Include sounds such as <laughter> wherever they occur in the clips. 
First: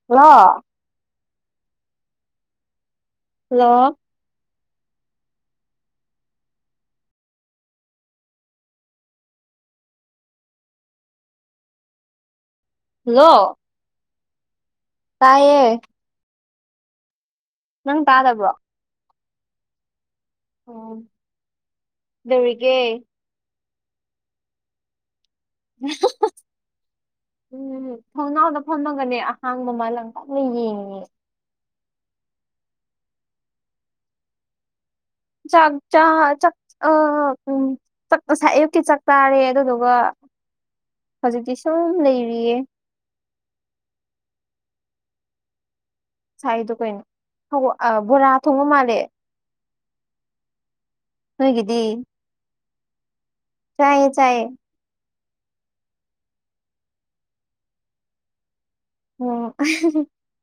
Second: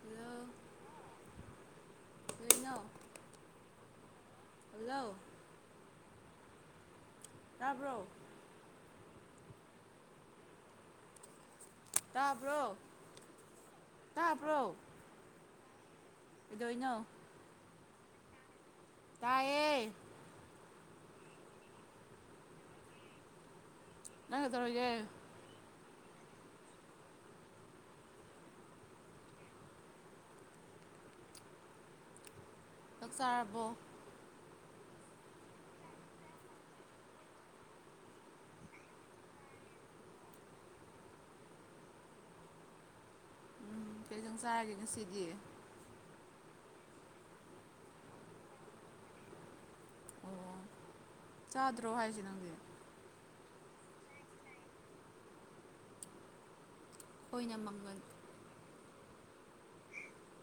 Hello ꯂꯣ <unintelligible> hello hello ꯇꯥꯕ꯭ꯔꯣ ꯇꯥꯕ꯭ꯔꯣ hello ꯇꯥꯕ꯭ꯔꯣ ꯇꯥꯏꯌꯦ ꯀꯩꯗꯣꯏꯅꯣ ꯅꯪ ꯇꯥꯗꯕꯔꫭ ꯇꯥꯏꯌꯦ ꯑꯣ ꯀꯩꯗꯧꯔꯤꯒꯦ ꯅꯪ <unintelligible> <unintelligible> ꯎꯝ ꯊꯣꯡꯅꯥꯎꯗ ꯐꯝꯃꯒꯅꯦ ꯑꯍꯥꯡ ꯃꯂꯥꯡ ꯀꯟꯅ ꯌꯦꯡꯉꯤ ꯆꯥꯛ ꯆꯥꯔꯕꯣ ꯆꯥꯛ ꯆꯥ ꯆꯥꯛ ꯑꯥ ꯎꯝ ꯉꯁꯥꯏ ꯑꯌꯨꯛꯀꯤ ꯆꯥꯛꯆꯥꯔꯦ ꯑꯗꯨꯗꯨꯒ ꯍꯧꯖꯤꯛꯇꯤ ꯁꯨꯝ ꯂꯩꯔꯤꯌꯦ ꯎꯝ ꯀꯩ ꯏꯟꯁꯥꯡ ꯆꯥꯔꯒꯦ ꯉꯁꯤꯗꯤ ꯉꯁꯥꯏꯗꯣ ꯀꯩꯅꯣ ꯕꯣꯔꯥ ꯊꯣꯡꯕ ꯃꯥꯜꯂꯦ ꯑꯣ ꯅꯣꯏꯒꯤꯗꯤ ꯆꯥꯗ꯭ꯔꯣ ꯍꯥꯏꯁꯦ ꯅꯪꯗꯤ ꯆꯥꯏꯌꯦ ꯆꯥꯏꯌꯦ ꯈꯣꯏꯅ ꯃꯪꯒꯜ ꯎꯝ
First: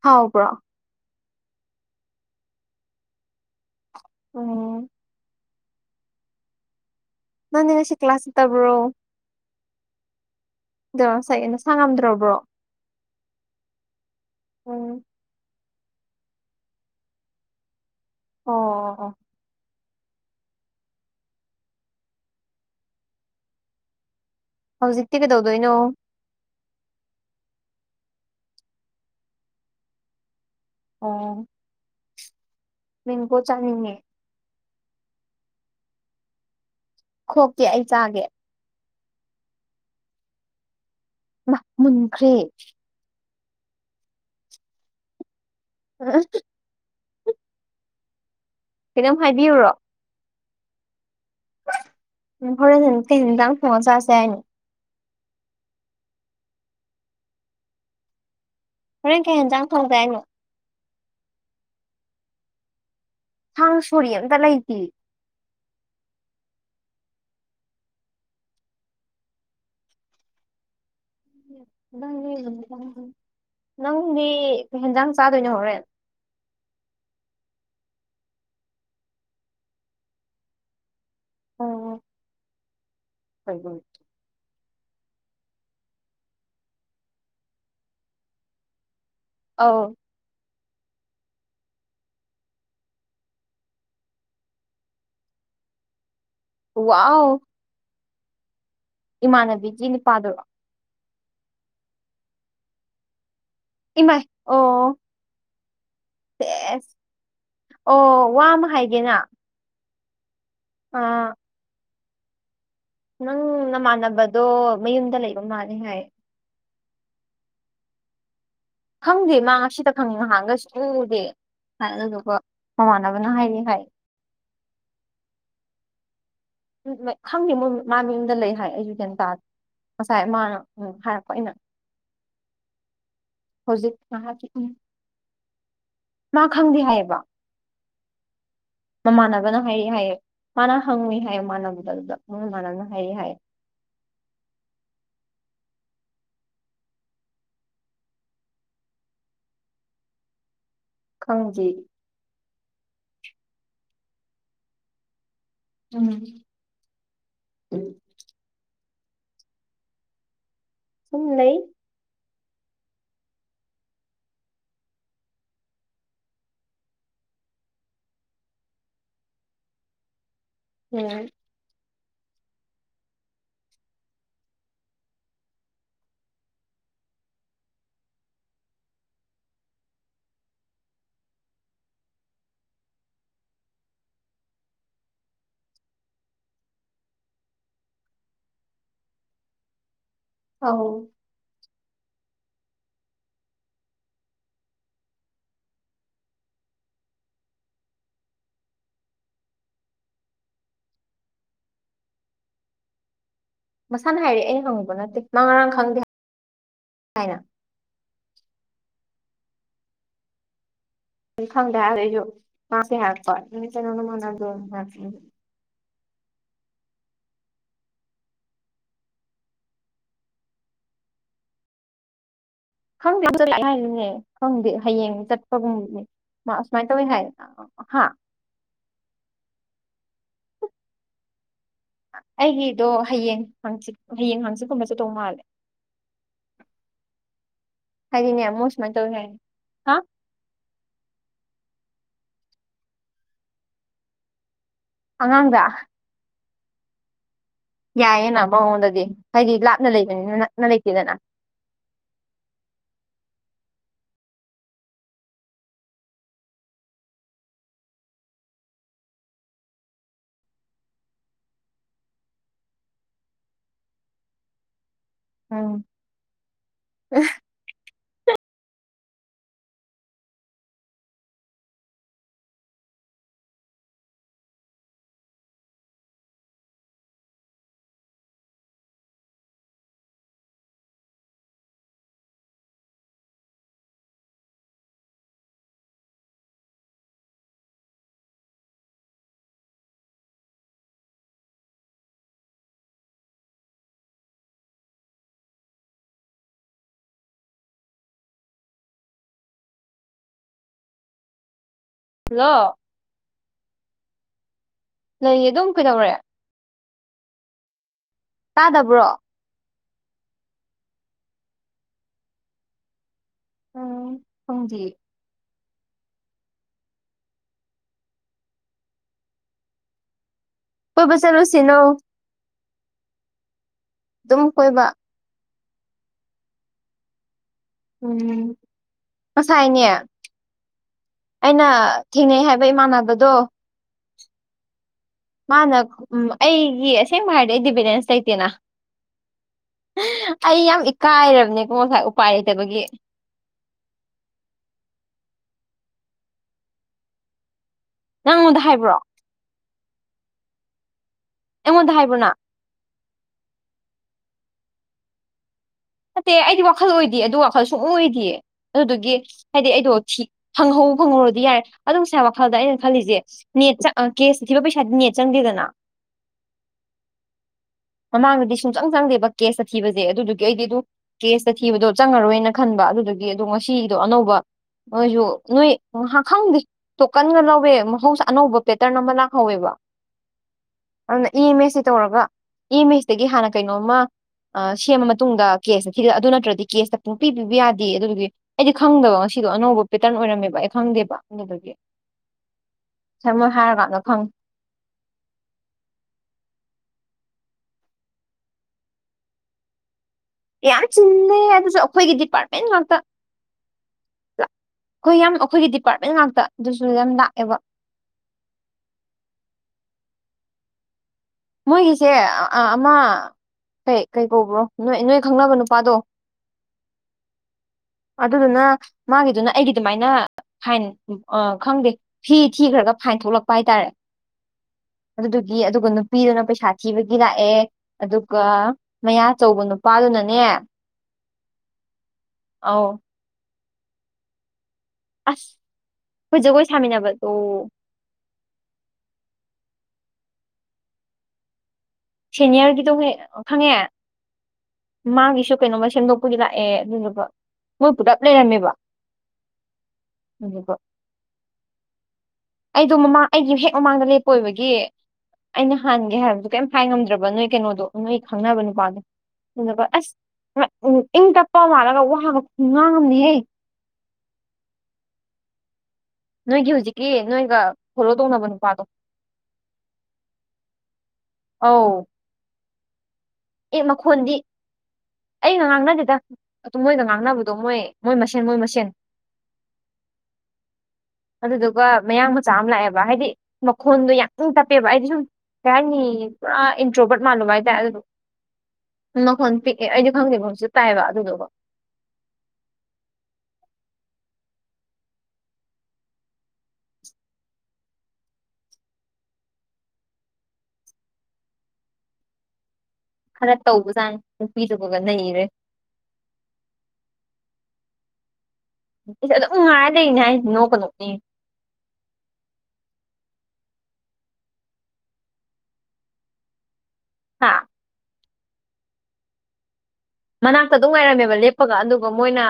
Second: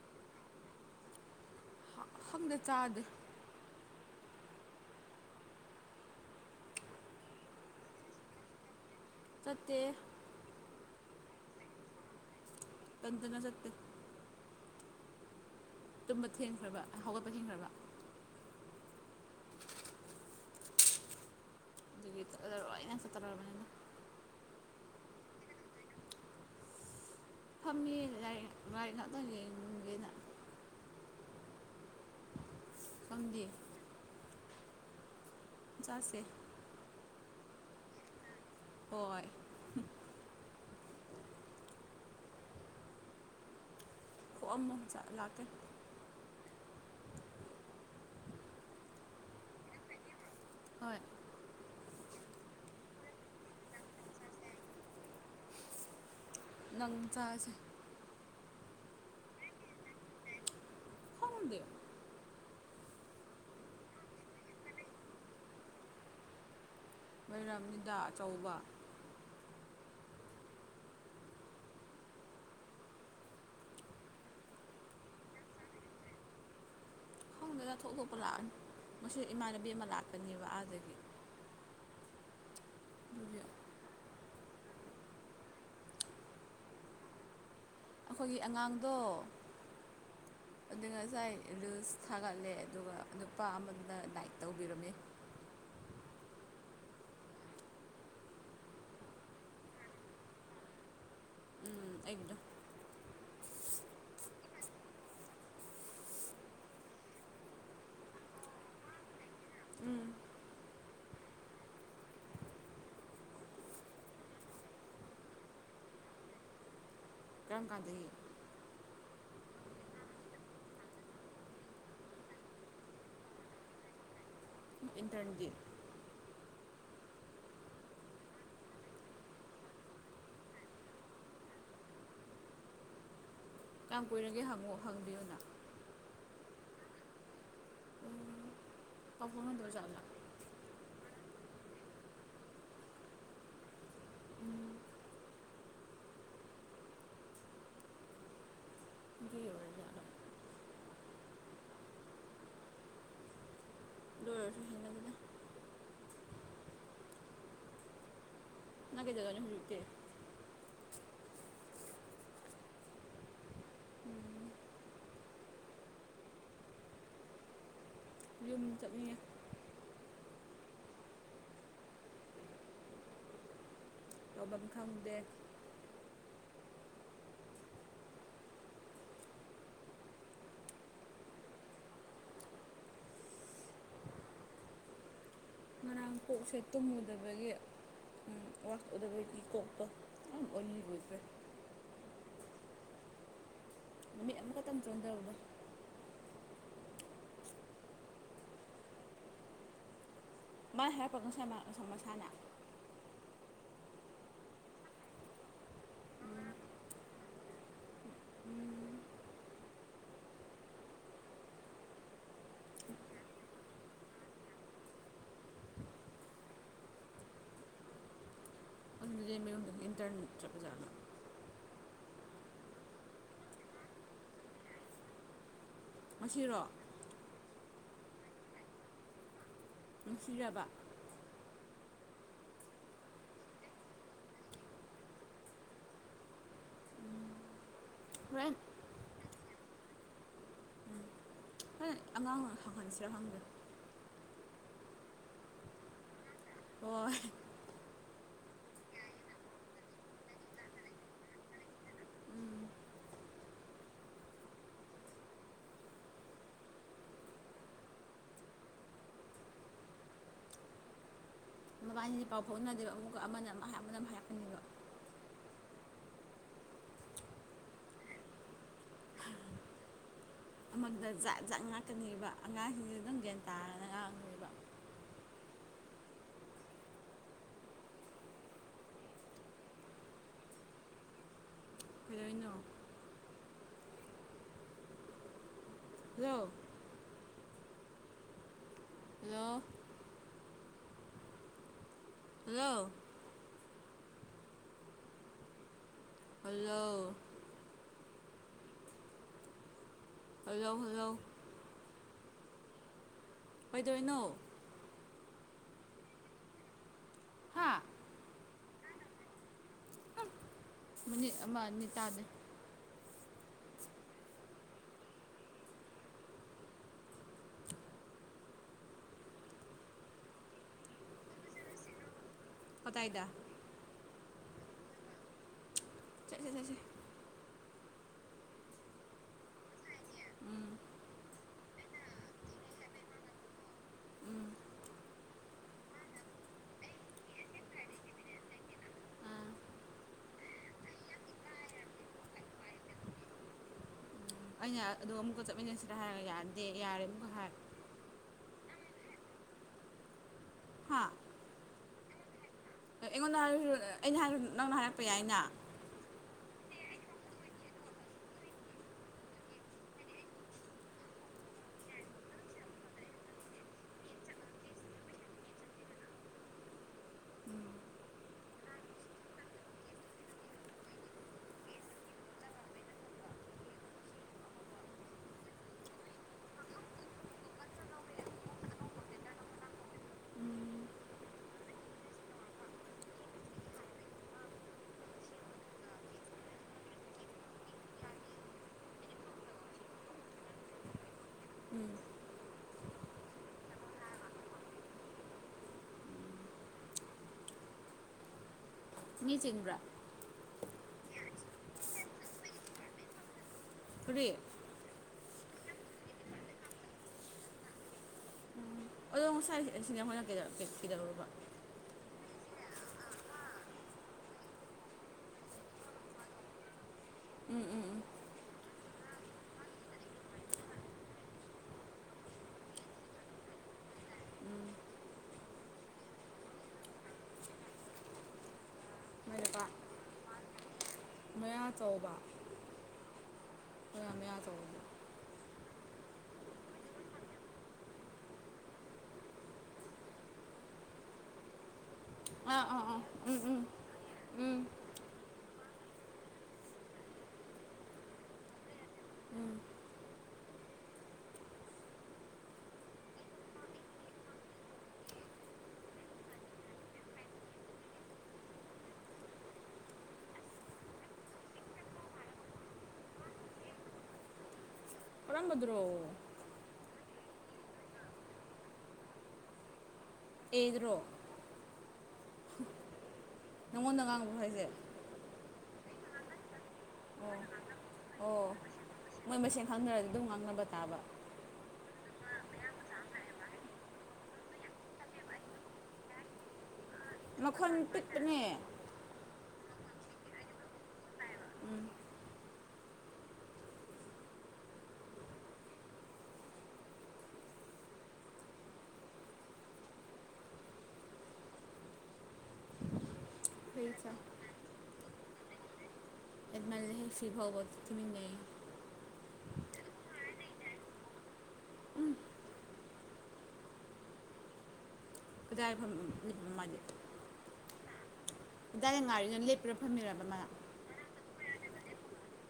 ꯍꯥꯎꯕ꯭ꯔꯣ ꯈꯪꯗꯦ ꯆꯥꯗꯦ ꯑꯣ ꯅꯪꯗꯤ ꯉꯁꯤ ꯀ꯭ꯂꯥꯁ ꯆꯠꯇꯕ꯭ꯔꯣ ꯆꯠꯇꯦ ꯑꯗꯣ ꯉꯁꯥꯏꯒꯤ ꯅꯁꯥ ꯉꯝꯗ꯭ꯔꯕ꯭ꯔꯣ ꯇꯟꯗꯅ ꯆꯠꯇꯦ ꯑꯣ ꯇꯨꯝꯕ ꯊꯦꯡꯈ꯭ꯔꯕ ꯍꯧꯒꯠꯄ ꯊꯦꯡꯈ꯭ꯔꯕ ꯑꯣ ꯑꯣ ꯑꯗꯨꯒꯤ ꯆꯠꯂꯣꯏꯅ ꯆꯠꯇꯔꯕꯅꯤ ꯍꯧꯖꯤꯛꯇꯤ ꯀꯩꯗꯧꯗꯣꯏꯅꯣ ꯐꯝꯃꯤ ꯂꯥꯏꯔꯤꯛ ꯂꯥꯏꯔꯤꯛ ꯉꯥꯛꯇꯪ ꯌꯦꯡꯒꯦꯅ ꯑꯣ ꯃꯦꯡꯒꯣ ꯅꯪꯗꯤ ꯆꯥꯅꯤꯡꯉꯦ꯫ ꯆꯥꯁꯦ ꯈꯣꯛꯀꯦ ꯑꯩ ꯆꯥꯒꯦ ꯍꯣꯏ ꯃꯨꯟꯈ꯭ꯔꯦ ꯈꯣꯛꯑꯝꯃꯣ ꯂꯥꯛꯀꯦ ꯍꯥ ꯀꯩꯅꯣꯝ ꯍꯥꯏꯕꯤꯌꯨꯔꯣ ꯍꯣꯏ ꯍꯣꯔꯦꯟ ꯅꯨꯡꯗꯥꯡꯗꯤ ꯀꯩ ꯊꯣꯡꯉꯥ ꯆꯥꯁꯦ ꯍꯥꯏꯅꯣ ꯅꯪ ꯆꯥꯁꯦ ꯍꯣꯔꯦꯟ ꯀꯩ ꯌꯦꯟꯖꯥꯡ ꯊꯣꯡꯗꯣꯏꯅꯣ ꯈꯪꯗꯦ ꯊꯥꯡ ꯁꯣꯔꯤ ꯑꯃꯇ ꯂꯩꯇꯦ ꯂꯩꯔꯝꯅꯤꯗ ꯑꯆꯧꯕ ꯅꯪꯒꯤ ꯅꯨꯃꯤ ꯅꯪꯗꯤ ꯍꯦꯟꯖꯥꯡ ꯆꯥꯗꯣꯏꯅꯣ ꯍꯣꯔꯦꯟ ꯈꯪꯗꯦꯗ ꯊꯣꯛ ꯇꯣꯛꯄ ꯂꯥꯛꯑꯅꯤ ꯉꯁꯤ ꯏꯃꯥꯟꯅꯕꯤ ꯑꯃ ꯂꯥꯛꯀꯅꯦꯕ ꯑꯥꯗꯒꯤ ꯑꯗꯨꯒꯤ ꯐꯩ ꯑꯩꯈꯣꯏꯒꯤ ꯑꯉꯥꯡꯗꯣ ꯑꯧ <inaudible> ꯑꯗꯨ ꯉꯁꯥꯏ ꯔꯤꯜꯁ ꯊꯥꯒꯠꯂꯦ ꯑꯗꯨꯒ ꯅꯨꯄꯥ ꯑꯃꯗꯨꯅ ꯂꯥꯏꯛ ꯇꯧꯕꯤꯔꯝꯃꯤ ꯋꯥꯎ ꯏꯃꯥꯟꯅꯕꯤꯒꯤ ꯅꯨꯄꯥꯗꯨꯔꯣ ꯎꯝ ꯑꯩꯒꯤꯗꯣ ꯏꯃꯥꯏ ꯑꯣ ꯁꯦꯁ ꯑꯣ ꯋꯥ ꯑꯃ ꯍꯥꯏꯒꯦꯅ ꯎꯝ ꯑꯥ ꯅꯪ ꯅꯃꯥꯟꯅꯕꯗꯣ ꯃꯌꯨꯝꯗ ꯂꯩꯕ ꯃꯥꯜꯂꯦ ꯍꯥꯏꯌꯦ ꯀꯔꯝꯀꯥꯟꯗꯒꯤ ꯈꯪꯗꯦ ꯃꯥ ꯉꯁꯤꯇ ꯈꯪꯉꯤ ꯅꯍꯥꯟꯒꯩ ꯁꯨꯡꯎ ꯎꯗꯦ ꯍꯥꯏ ꯑꯗꯨꯗꯨꯒ ꯃꯃꯥꯟꯅꯕꯅ ꯍꯥꯏꯅꯤ ꯍꯥꯏ ꯏꯟꯇꯔ꯭ꯟ ꯗꯤ ꯗꯨꯅꯦ ꯈꯪꯗꯦ ꯃꯣꯏ ꯃꯥꯖꯨ ꯌꯨꯝꯗ ꯂꯩ ꯍꯥꯏ ꯑꯩꯖꯨ ꯒꯌ꯭ꯥꯟ ꯇꯥꯗꯦ ꯉꯁꯥꯏ ꯃꯥꯅ ꯎꯝ ꯍꯥꯏꯔꯛꯄ ꯑꯩꯅ ꯍꯧꯖꯤꯛ ꯀꯌꯥꯝ ꯀꯨꯏꯔꯒꯦ ꯉꯥꯏꯍꯥꯛꯀꯤ ꯍꯪꯉꯣ ꯍꯪꯕꯤꯌꯨꯅ ꯃꯥ ꯈꯪꯗꯦ ꯍꯥꯏꯌꯦꯕ ꯎꯝ ꯄꯥꯎ ꯃꯃꯥꯟꯅꯕꯅ ꯐꯥꯎꯅꯗꯕ ꯍꯥꯏꯔꯛꯑꯦ ꯖꯥꯠꯂꯥ ꯍꯥꯏꯌꯦ ꯃꯥꯅ ꯍꯪꯉꯨꯏ ꯍꯥꯏꯌꯦ ꯃꯃꯥꯥꯟꯅꯕꯗ ꯑꯗꯨꯗ ꯃꯣꯏ ꯃꯃꯥꯟꯅꯕꯅ ꯍꯥꯏꯔꯛꯑꯦ ꯍꯥꯏꯌꯦ ꯎꯝ ꯑꯗꯨꯒꯤ ꯑꯣꯏꯔꯖꯥꯠꯂꯥ ꯈꯪꯖꯤ ꯂꯣꯏꯔꯁꯨ ꯎꯝ ꯅꯪ ꯀꯩꯗꯧꯋꯤꯅꯣ ꯍꯧꯖꯤꯛꯇꯤ ꯁꯨꯝ ꯂꯩ ꯎꯝ ꯌꯨꯝ ꯆꯠꯅꯤꯡꯉꯦ ꯎꯝ ꯇꯥꯕꯝ ꯈꯪꯗꯦ ꯉꯔꯥꯡ ꯀꯣꯛꯁꯦ ꯇꯨꯝꯃꯨꯗꯕꯒꯤ ꯎꯝ ꯋꯥꯥꯛꯎꯗꯕꯒꯤ ꯀꯣꯛꯇꯣ ꯌꯥꯝ ꯑꯣꯏꯂꯤ ꯑꯧ ꯑꯣꯏꯈꯔꯦ ꯅꯨꯃꯤꯠ ꯑꯃꯈꯠꯇꯪ ꯆꯣꯟꯗꯕꯗꯣ ꯃꯥꯥꯏ ꯍꯥꯏꯔꯛꯄꯒ ꯉꯁꯥꯏ ꯃꯥ ꯁꯃꯣꯁꯥꯅ ꯃꯁꯥꯅ ꯍꯥꯏꯔꯛꯑꯦ ꯑꯩꯩꯅ ꯍꯪꯉꯨꯕ ꯅꯠꯇꯦ ꯃ ꯉꯔꯥꯡ ꯈꯪꯗꯦ ꯍꯥꯏꯅ ꯈꯪꯗꯦ ꯍꯥꯏꯗ ꯑꯩꯖꯨ ꯃꯥ ꯉꯁꯤ ꯍꯥꯏꯔꯛꯀꯩꯅꯣꯅ ꯃ ꯑꯗꯨ ꯑꯗꯨꯗꯤ ꯃꯌꯨꯝꯗꯒꯤ ꯏꯟꯇꯔ꯭ꯟ ꯆꯠꯂꯖꯥꯠꯂꯣ ꯈꯪꯗꯦ ꯃꯥ ꯑꯗꯨ ꯆꯠꯂꯦ ꯍꯥꯏꯔꯤꯅꯦ ꯈꯪꯗꯦ ꯍꯌꯦꯡ ꯆꯠꯄꯒꯨꯝꯅꯦ ꯃꯥ ꯉꯁꯤꯔꯣ ꯑꯁꯨꯃꯥꯏ ꯇꯧꯋꯦ ꯍꯥꯢꯅ ꯍꯥ ꯅꯨꯡꯁꯤꯔꯕ ꯑꯩꯒꯤꯗꯣ ꯍꯌꯦꯡ ꯍꯪꯆꯤꯠ ꯍꯌꯦꯡ ꯍꯪꯆꯤꯠꯀꯨꯝꯕ ꯆꯠꯇꯧ ꯃꯥꯜꯂꯦ 'unintelligible' ꯍꯥꯏꯗꯤꯅꯦ ꯃꯣꯏ ꯁꯨꯃꯥꯏ ꯇꯧꯋꯦ ꯍꯥꯏꯌꯦ ꯍꯥ ꯍꯝ ꯑꯉꯥꯡ ꯑꯣꯏ ꯍꯪꯍꯟꯁꯤꯔꯥ ꯈꯪꯗꯦ ꯑꯉꯥꯡꯗꯥ ꯑꯣ ꯌꯥꯏꯌꯦꯅ ꯃꯉꯣꯟꯗꯗꯤ ꯍꯥꯏꯗꯤ ꯂꯥꯞꯅ ꯂꯩꯕꯅꯤꯅ ꯅꯛꯅ ꯂꯩꯇꯦꯗꯅ ꯃꯕꯥꯟꯅꯤꯗꯤ ꯄꯥꯎ ꯐꯥꯎꯅꯗꯦꯕ ꯑꯃꯨꯛꯀ ꯑꯃꯅ ꯑꯃ ꯍꯥꯏ ꯑꯃꯅ ꯑꯃ ꯍꯥꯏ ꯍꯥꯏꯔꯛꯀꯅꯤꯕ ꯎꯝ ꯑꯦ ꯑꯃꯗꯨꯅ ꯖꯥꯠ ꯖꯥꯠ ꯉꯥꯡꯀꯅꯦꯕ ꯑꯉꯥꯡꯁꯤꯡꯁꯦ ꯑꯗꯨꯝ ꯒ꯭ꯌꯥꯟ ꯇꯥꯔꯒ ꯉꯥꯡꯅꯦꯕ ꯀꯩꯗꯧꯋꯤꯅꯣ hello hello hello hello hello hello ꯂꯣ ꯀꯩꯗꯣꯏꯅꯣ ꯂꯩꯌꯦ ꯑꯗꯨꯝ ꯀꯩꯗꯧꯔꯦ ꯍꯥꯥ ꯇꯥꯗꯕ꯭ꯔꯣ ꯃꯤꯅꯤꯠ ꯑꯃ ꯑꯅꯤ ꯇꯥꯗꯦ ꯎꯝ ꯄꯨꯡꯗꯤ ꯀꯣꯏꯕ ꯆꯠ ꯂꯨꯁꯤꯔꯣ ꯀꯗꯥꯥꯏꯗ ꯑꯗꯨꯝ ꯀꯣꯏꯕ ꯆꯠꯁꯦ ꯆꯠꯁꯦ ꯎꯝ ꯉꯁꯥꯏꯅꯦ ꯎꯝ ꯑꯩꯅ ꯊꯦꯡꯅꯩ ꯍꯥꯏꯕ ꯏꯃꯥꯟꯅꯕꯗꯣ ꯎꯝ ꯃꯥꯅ ꯑꯩꯒꯤ ꯑꯁꯦꯡꯕ ꯍꯥꯏꯔꯗꯤ ꯑꯩꯗꯤ ꯕꯦꯂꯦꯟꯁ ꯂꯩꯇꯦꯅ ꯑꯥ ꯑꯩ ꯌꯥꯝ ꯏꯀꯥꯏꯔꯕꯅꯦꯀꯣ ꯎꯄꯥꯏ ꯂꯩꯇꯕꯒꯤ ꯑꯩꯅ ꯑꯗꯣ ꯑꯃꯨꯛꯀ ꯆꯠꯃꯤꯟꯅꯁꯤꯗ ꯍꯥꯏꯔꯒ ꯌꯥꯗꯦ ꯌꯥꯔꯦ ꯑꯃꯨꯛꯀ ꯍꯥꯏ ꯅꯪꯉꯣꯟꯗ ꯍꯥꯏꯕ꯭ꯔꯣ ꯍꯥꯥ ꯑꯩꯉꯣꯟꯗ ꯍꯥꯏꯕꯔꯣ ꯍ ꯑꯩꯉꯣꯟꯗ <unintelligible> ꯑꯩꯅ ꯍꯥꯏꯗꯔ꯭ꯁꯨ ꯅꯪꯅ ꯍꯥꯏꯔꯛꯄ ꯌꯥꯏꯅ ꯅꯠꯇꯦ ꯑꯩꯗꯤ ꯋꯥꯈꯜ ꯑꯣꯏꯗꯦ ꯑꯗꯨ ꯋꯥꯈꯜ ꯁꯨꯡ ꯑꯣꯏ ꯑꯣꯏꯗꯤꯌꯦ ꯑꯗꯨꯗꯨꯒꯤ ꯍꯥꯏꯗꯤ ꯑꯩꯗꯣ ꯊꯤ ꯐꯪꯕꯨ ꯐꯪꯍꯧꯔꯗꯤ ꯌꯥꯔꯦ ꯑꯗꯨ ꯉꯁꯥꯏ ꯋꯥꯈꯜꯗ ꯑꯩꯅ ꯈꯜꯂꯤꯁꯦ ꯅꯦꯠꯆ ꯀꯦꯁꯇ ꯊꯤꯕ ꯄꯩꯁꯥꯗꯤ ꯅꯦꯠ ꯆꯪꯗꯦꯗꯅ <inaudible> ꯃꯃꯥꯡꯗꯗꯤ ꯁꯨꯡꯆꯪ ꯆꯪꯗꯦꯕ ꯀꯦꯁ ꯊꯤꯕꯁꯦ ꯑꯗꯨꯗꯨꯒꯤ ꯑꯩꯗꯤ ꯀꯦꯁꯇ ꯊꯤꯕꯗꯣ ꯆꯪꯉꯔꯣꯏꯅ ꯈꯟꯕ ꯑꯗꯨꯗꯒꯤ ꯑꯗꯣ ꯉꯁꯤꯗꯣ ꯑꯅꯧꯕ ꯃꯣꯏꯁꯨ ꯅꯣꯏ ꯉꯍꯥꯛ ꯈꯪꯗꯦ ꯇꯣꯀꯟꯒ ꯂꯧꯋꯦ ꯃꯍꯧꯁꯥ ꯑꯅꯧꯕ ꯄꯦꯇꯔꯟ ꯑꯃ ꯂꯥꯛꯍꯧꯋꯦꯕ ꯎꯝ ꯑꯗꯨꯅ ꯏ ꯃꯁꯇꯩ ꯇꯧꯔꯒ ꯏ ꯃꯁꯇꯒꯤ ꯍꯥꯟꯅ ꯀꯩꯅꯣꯝꯃ ꯑ ꯁꯦꯝꯃ ꯃꯇꯨꯡꯗ ꯀꯦꯁꯇ ꯊꯤꯗ ꯑꯗꯨ ꯅꯠꯇ꯭ꯔꯗꯤ ꯀꯦꯁꯇ ꯄꯨꯡꯄꯤ ꯄꯤꯕ ꯌꯥꯗꯦꯌꯦ ꯑꯗꯨꯗꯨꯒꯤ ꯑꯩꯗꯤ ꯈꯪꯗꯕ ꯉꯁꯤꯗꯣ ꯑꯅꯧꯕ ꯄꯦꯇꯔꯟ ꯑꯣꯏꯔꯝꯃꯦꯕ ꯑꯩ ꯈꯪꯗꯦꯕ ꯑꯗꯨꯗꯒꯤ ꯎꯝ ꯁꯝꯃꯥꯏ ꯍꯥꯏꯔꯀꯥꯟꯗ ꯈꯥꯪ ꯃꯤ ꯆꯤꯡꯕ꯭ꯔꯥ ꯌꯥꯝ ꯆꯤꯜꯂꯦ ꯑꯗꯨꯁꯨ ꯑꯩꯈꯣꯏꯒꯤ ꯗꯤꯄꯥꯔꯠꯃꯦꯟ ꯉꯥꯛꯇ ꯀꯔꯤ ꯑꯩꯈꯣꯏ ꯌꯥꯝ ꯑꯩꯈꯣꯏꯒꯤ ꯗꯤꯄꯥꯔꯠꯃꯦꯟ ꯉꯥꯛꯇ ꯑꯗꯨꯁꯨ ꯌꯥꯝ ꯂꯥꯛꯑꯦꯕ <unintelligible> ꯀꯩꯗꯧ ꯀꯩꯗꯧꯔꯨꯕ ꯃꯣꯏꯒꯤꯁꯦ ꯑ ꯑꯃ ꯀꯩ ꯀꯩ ꯀꯧꯕ꯭ꯔꯣ ꯅꯣꯏ ꯅꯣꯏ ꯈꯪꯅꯕ ꯅꯨꯄꯥꯗꯣ ꯎꯝ ꯎꯝ ꯑꯗꯨꯗꯨꯅ ꯃꯥꯒꯤꯗꯨꯅ ꯑꯩꯒꯤ ꯑꯗꯨꯃꯥꯏꯅ ꯐꯥꯏꯟ ꯑ ꯈꯪꯗꯦ ꯐꯤ ꯊꯤꯈ꯭ꯔꯒ ꯐꯥꯏꯟ ꯊꯣꯛꯂꯛꯄ ꯍꯥꯏꯇꯥꯔꯦ ꯑꯗꯨꯗꯨꯒꯤ ꯑꯗꯨꯒ ꯅꯨꯄꯤꯗꯨꯅ ꯄꯩꯁꯥ ꯊꯤꯕꯒꯤ ꯂꯥꯛꯑꯦ ꯑꯗꯨꯒ ꯃꯌꯥ ꯃꯣꯏ ꯑꯆꯧꯕ <unintelligible> ꯅꯨꯄꯥꯗꯨꯅꯅꯦ ꯃꯌꯥꯆꯧꯕ ꯑꯥꯎ ꯃꯌꯥꯆꯧꯕ ꯑꯁ ꯑꯩꯈꯣꯏ ꯖꯒꯣꯏ ꯁꯥꯃꯤꯟꯅꯕ ꯗꯣ ꯑꯥ ꯑꯥ ꯁꯦꯅꯤꯌꯔꯒꯤꯗꯣ ꯑꯥ ꯍꯦ ꯎꯝ ꯎꯝ ꯈꯪꯉꯦ ꯎꯝ ꯃꯥꯒꯤꯁꯨ ꯀꯩꯅꯣꯝꯃ ꯁꯦꯝꯗꯣꯛꯄꯒꯤ ꯂꯥꯛꯑꯦ ꯑꯗꯨꯗꯨꯒ ꯃꯣꯏ ꯄꯨꯂꯞ ꯂꯩꯔꯝꯃꯦꯕ ꯎꯝ ꯑꯩꯗꯣ ꯃꯃꯥꯡ ꯑꯩꯒꯤ ꯍꯦꯛ ꯃꯃꯥꯡꯗ ꯂꯦꯞꯄ ꯑꯣꯏꯕꯒꯤ ꯑꯩꯅ ꯍꯥꯟꯒꯦ ꯍꯥꯏꯕꯗꯨ ꯀꯩꯝ ꯍꯥꯏ ꯉꯝꯗ꯭ꯔꯕ ꯅꯣꯏ ꯀꯩꯅꯣꯗꯣ ꯅꯣꯏ ꯈꯪꯅꯕ ꯅꯨꯄꯥꯗꯣ ꯑꯗꯨꯗꯨꯒ ꯑꯁ ꯏꯪ ꯇꯞꯄ ꯃꯥꯜꯂꯒ ꯋꯥꯒ ꯈꯨꯉꯥꯡꯑꯝꯅꯤꯍꯦ ꯀꯔꯝꯕꯗꯨꯔꯣ ꯅꯣꯏꯒꯤ ꯍꯧꯖꯤꯛꯀꯤ ꯅꯣꯏꯒ ꯐꯣꯂꯣ ꯇꯧꯅꯕ ꯅꯨꯄꯥꯗꯣ ꯑꯦꯗꯔꯣ ꯑꯧ ꯑꯦ ꯅꯪꯉꯣꯟꯗ ꯃꯈꯣꯟꯗꯤ ꯉꯥꯡꯕ꯭ꯔꯣ ꯍꯥꯏꯁꯦ ꯑꯩꯒ ꯉꯥꯡꯅꯗꯦꯗ ꯑꯗꯨ ꯃꯣꯏꯒ ꯑꯣ ꯉꯥꯡꯅꯕꯗꯣ ꯃꯣꯏ ꯃꯣꯏ ꯃꯁꯦꯟ ꯑꯣ ꯃꯣꯏ ꯃꯁꯦꯟ ꯃꯣꯏ ꯃꯁꯦꯟ ꯈꯪꯅꯔꯗꯤ ꯑꯗꯨꯝ ꯉꯥꯡꯅꯕ ꯇꯥꯕ ꯑꯗꯨꯗꯨꯒ ꯃꯌꯥꯡ ꯃꯆꯥ ꯑꯃ ꯂꯥꯛꯑꯦꯕ ꯍꯥꯏꯗꯤ ꯃꯈꯣꯟꯗꯣ ꯌꯥꯝ ꯢꯡ ꯇꯞꯄꯦꯕ ꯑꯩꯗꯤ ꯁꯨꯝ ꯀꯩ ꯍꯥꯏꯅꯤ ꯄꯨꯔꯥ ꯏꯟꯇ꯭ꯔꯣꯕꯠ ꯃꯥꯂꯨꯕ ꯍꯥꯏꯇ ꯃꯈꯣꯟ ꯑꯗꯨꯗꯣ ꯄꯤꯛꯄꯅꯦ ꯃꯈꯣꯟ ꯄꯤꯛꯑꯦ ꯑꯩꯗꯤ ꯈꯪꯗꯦꯕꯣꯁꯨ ꯇꯥꯏꯌꯦꯕ ꯑꯗꯨꯗꯨꯒ ꯎꯝ ꯈꯔ ꯍꯩꯁꯥ ꯇꯧꯕꯖꯥꯠꯅꯤ ꯅꯨꯄꯤꯗꯨꯕꯒ ꯅꯩꯔꯦ ꯍꯦꯟꯃꯜꯂꯦꯍꯦ ꯁꯤꯐꯥꯎꯕ ꯇꯨꯃꯤꯟꯅꯩ ꯏꯁ ꯑꯗꯨꯝ ꯉꯥꯏꯔ ꯂꯩꯔꯤꯅꯦ ꯍꯥꯏ ꯅꯣꯛ ꯀ ꯅꯣꯛꯅꯦ ꯀꯗꯥꯏ <unintelligible> ꯃꯥꯅꯤ ꯍꯥꯥ <unintelligible> ꯂꯦꯞꯄꯤꯔ ꯐꯝꯃꯤꯔꯝꯃꯦ ꯃꯅꯥꯛꯇ ꯑꯗꯨꯝ ꯉꯥꯏꯔꯝꯃꯦꯕ ꯂꯦꯞꯄꯒ ꯑꯗꯨꯒ ꯃꯣꯏꯅ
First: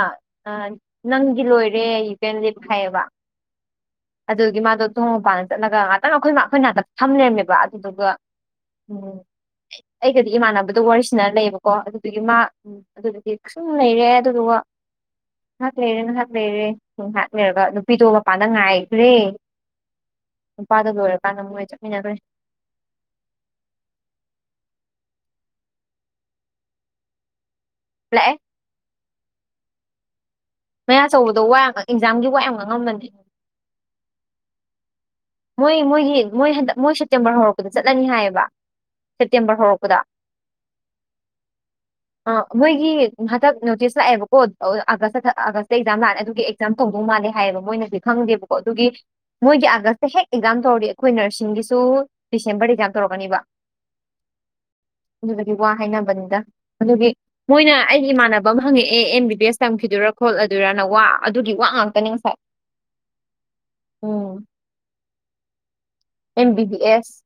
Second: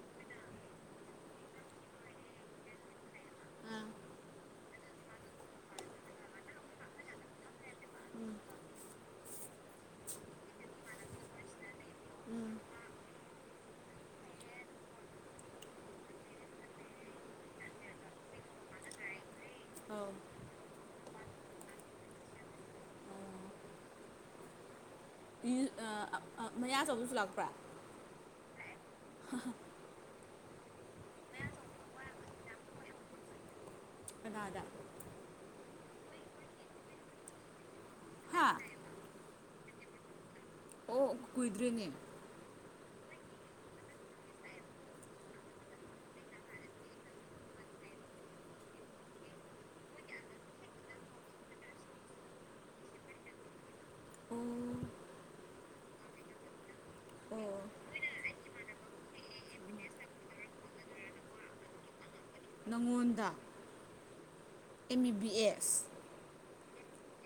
ꯑ ꯅꯪꯒꯤ ꯂꯣꯏꯔꯦ ꯌꯨ ꯀꯦꯟ ꯂꯤꯞ ꯍꯥꯢꯌꯦꯕ ꯑꯥ ꯑꯗꯨꯒꯤ ꯃꯥꯗꯣ ꯊꯣꯡ ꯃꯄꯥꯟ ꯆꯠꯂꯒ ꯉꯥꯛꯇꯪ ꯑꯩꯈꯣꯏ ꯑꯩꯈꯣꯏ ꯅꯥꯥꯛꯇ ꯐꯝ ꯂꯩꯔꯝꯃꯦꯕ ꯑꯗꯨꯗꯨꯒ ꯎꯝ ꯎꯝ ꯑꯩꯒꯗꯤ ꯏꯃꯥꯟꯅꯕꯗꯣ ꯋꯥꯔꯤꯁꯤꯅ ꯂꯩꯌꯦꯕꯀꯣ ꯑꯗꯨꯗꯨꯒꯤ ꯃꯥ ꯎꯝ ꯑꯗꯨꯗꯨꯒꯤ ꯁꯨꯝ ꯂꯩꯔꯦ ꯑꯗꯨꯒ ꯋꯥ ꯉꯥꯏꯍꯥꯛ ꯂꯩꯔꯦ ꯉꯥꯏꯍꯥꯛ ꯂꯩꯔꯦ ꯉꯥꯏꯍꯥꯛ ꯂꯩꯔꯒ ꯅꯨꯄꯤꯗꯣ ꯃꯄꯥꯟꯗ ꯉꯥꯏꯒ꯭ꯔꯦ ꯑꯧ ꯅꯨꯄꯥꯗ ꯂꯣꯏꯔꯀꯥꯟꯗ ꯃꯣꯏ ꯆꯠꯃꯤꯟꯅꯒ꯭ꯔꯦ ꯑꯣ ꯏ ꯑꯥ ꯑꯥ ꯑꯥ ꯃꯌꯥ ꯆꯧꯕꯁꯨ ꯂꯥꯛꯄ꯭ꯔꯥ ꯄ꯭ꯂꯦꯛ ꯑꯦ ꯃꯌꯥ ꯆꯧꯕꯗꯣ ꯋꯥ ꯑꯦꯛꯖꯥꯝꯒꯤ ꯋꯥ ꯌꯥꯝ ꯉꯥꯡ ꯉꯝꯕꯅꯦ ꯀꯅꯥꯗ ꯃꯣꯏ ꯃꯣꯏꯒꯤ ꯃꯣꯏ ꯍꯟꯗꯛ ꯃꯣꯏ ꯁꯦꯞꯇꯦꯝꯕꯔ ꯍꯧꯔꯛꯄꯗ ꯆꯠꯂꯅꯤ ꯍꯥꯏꯌꯦꯕ ꯍꯥ ꯁꯦꯞꯇꯦꯝꯕꯔ ꯍꯧꯔꯛꯄꯗ ꯑꯣ ꯀꯨꯏꯗ꯭ꯔꯦꯅꯦ ꯑ ꯃꯣꯏꯒꯤ ꯍꯟꯇꯛ ꯅꯣꯇꯤꯁ ꯂꯥꯛꯑꯦꯕꯀꯣ ꯑꯥꯒꯁꯇ ꯑꯥꯒꯁꯇ ꯑꯦꯛꯖꯥꯝ ꯂꯥꯛꯑꯦ ꯑꯗꯨꯒꯤ ꯖꯥꯝ ꯇꯧꯗꯣꯡ ꯃꯥꯜꯂꯦ ꯍꯥꯏꯌꯦꯕ ꯃꯣꯏꯅꯗꯤ ꯈꯪꯗꯦꯕꯀꯣ ꯑꯗꯨꯒꯤ ꯃꯣꯏꯒꯤ ꯑꯥꯒꯁ ꯍꯦꯛ ꯑꯦꯛꯖꯥꯝ ꯇꯧꯔꯗꯤ ꯑꯩꯈꯣꯏ ꯅꯔꯁꯤꯡꯒꯤꯁꯨ ꯗꯤꯁꯦꯝꯕꯔ ꯑꯦꯛꯖꯥꯝ ꯇꯧꯔꯛꯀꯅꯤꯕ ꯎꯝ ꯑꯗꯨꯗꯨꯒꯤ ꯋꯥ ꯍꯥꯏꯅꯕꯅꯤꯗ ꯑꯗꯨꯒꯤ ꯃꯣꯏꯅ ꯑꯩꯒꯤ ꯏꯃꯥꯟꯅꯕ ꯑꯃ ꯍꯪꯉꯛꯑꯦ ꯑꯦꯝ ꯕꯤ ꯕꯤ ꯑꯦꯁ ꯇꯝꯈꯤꯗꯣꯏꯔꯥ ꯈꯣꯠꯂꯗꯣꯏꯔꯅ ꯋꯥ ꯑꯗꯨꯒꯤ ꯋꯥ ꯉꯥꯛꯇꯅꯤ ꯍ ꯅꯪꯉꯣꯟꯗ ꯎꯝ ꯑꯦꯝ ꯃꯤ B S M B B S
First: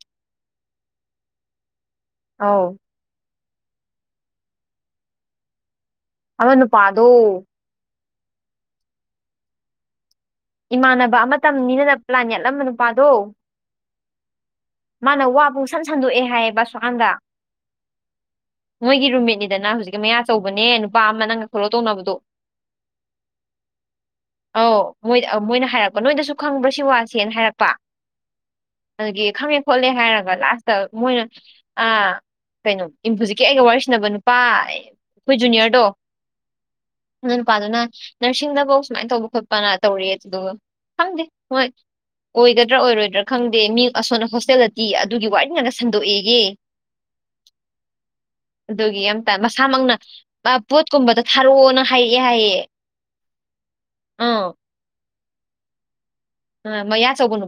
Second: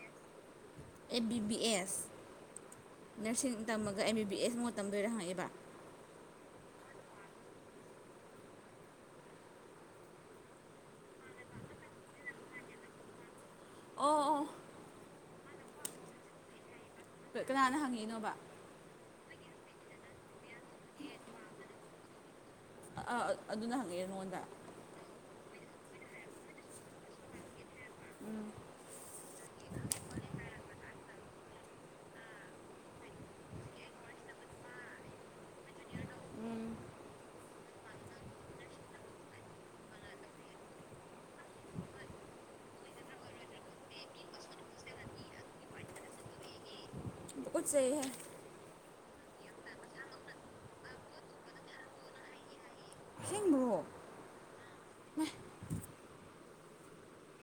ꯑꯦ ꯕꯤ ꯕꯤ ꯑꯦꯁ ꯑꯧ ꯅꯔꯁꯤꯡ ꯇꯝꯃꯒ ꯑꯦꯝ ꯕꯤ ꯕꯤ ꯑꯦꯁ ꯃꯣ ꯇꯝꯗꯣꯏꯔ ꯍꯪꯉꯩꯕ ꯑꯃ ꯅꯨꯄꯥꯗꯣ ꯏꯃꯥꯟꯅꯕ ꯑꯃꯇꯝꯅꯤꯗꯅ ꯄ꯭ꯂꯥꯟ ꯌꯦꯠꯂꯝꯕ ꯅꯨꯄꯥꯗꯣ ꯑꯣ ꯃꯥꯅ ꯋꯥ ꯄꯨꯡꯁꯟ ꯁꯟꯗꯣꯛꯑꯦ ꯍꯥꯏꯌꯦꯕ ꯁꯨꯋꯥꯟꯗ ꯀꯥ ꯀꯅꯥꯅ ꯍꯪꯉꯛꯏꯅꯣꯕ ꯃꯣꯏꯒꯤ ꯔꯨꯃꯤꯠꯅꯤꯗꯅ ꯍꯧꯖꯤꯛꯀꯤ ꯃꯌꯥ ꯆꯧꯕꯅꯦ ꯅꯨꯄꯥ ꯑꯃ ꯅꯪꯒ ꯐꯣꯂꯣ ꯇꯧꯅꯕꯗꯣ ꯑ ꯑꯥ ꯑꯗꯨꯅ ꯍꯪꯉꯛꯑꯦ ꯅꯉꯣꯟꯗ ꯑꯧ ꯃꯣꯏ ꯃꯣꯏꯅ ꯍꯥꯏꯔꯛꯄ ꯅꯣꯏꯗꯁꯨ ꯈꯪꯕ꯭ꯔꯥ ꯁꯤ ꯋꯥꯁꯦꯅ ꯍꯥꯏꯔꯛꯄ ꯎꯝ ꯑꯒꯤ ꯈꯪꯉꯦ ꯈꯣꯠꯂꯦ ꯍꯥꯏꯔꯒ ꯂꯥꯁꯇ ꯃꯣꯏꯅ ꯑꯥ ꯀꯩꯅꯣ ꯏꯝꯐ ꯍꯧꯖꯤꯛꯀꯤ ꯑꯩꯒ ꯋꯥꯔꯤ ꯁꯟꯅꯅꯕ ꯅꯨꯄꯥ ꯑꯩꯈꯣꯏ ꯖꯨꯅꯤꯌꯔꯗꯣ ꯎꯝ ꯅꯪ ꯅꯨꯄꯥꯗꯨꯅ ꯅꯔꯁꯤꯡꯗꯐꯧ ꯁꯨꯃꯥꯏ ꯇꯧꯕ ꯈꯣꯠꯄꯅ ꯇꯧꯔꯤꯦ ꯑꯗꯨꯗꯨꯒ ꯈꯪꯗꯦ ꯍꯣꯏ ꯑꯣꯏꯒꯗ꯭ꯔꯥ ꯑꯣꯏꯔꯣꯏꯗ꯭ꯔꯥ ꯈꯪꯗꯦ ꯃꯤ ꯑꯁꯣꯟꯅ ꯍꯣꯁꯇꯦꯜꯗꯗꯤ ꯑꯗꯨꯒꯤ ꯋꯥꯔꯤꯅꯤꯡꯉꯒ ꯁꯟꯗꯣꯛꯑꯦꯒ ꯠ ꯁꯦ ꯍꯥꯏ ꯑꯗꯨꯒꯤ ꯑꯇ ꯃꯁꯥꯃꯛꯅ ꯄꯣꯠꯀꯨꯝꯕꯗ ꯊꯥꯔꯛꯑꯣꯅ ꯍꯥꯏꯔꯛꯑꯦ ꯍꯥꯏꯌꯦꯦ ꯕ꯭ꯔꯣ ꯑ ꯑ ꯃ ꯌꯥ ꯁꯒꯅ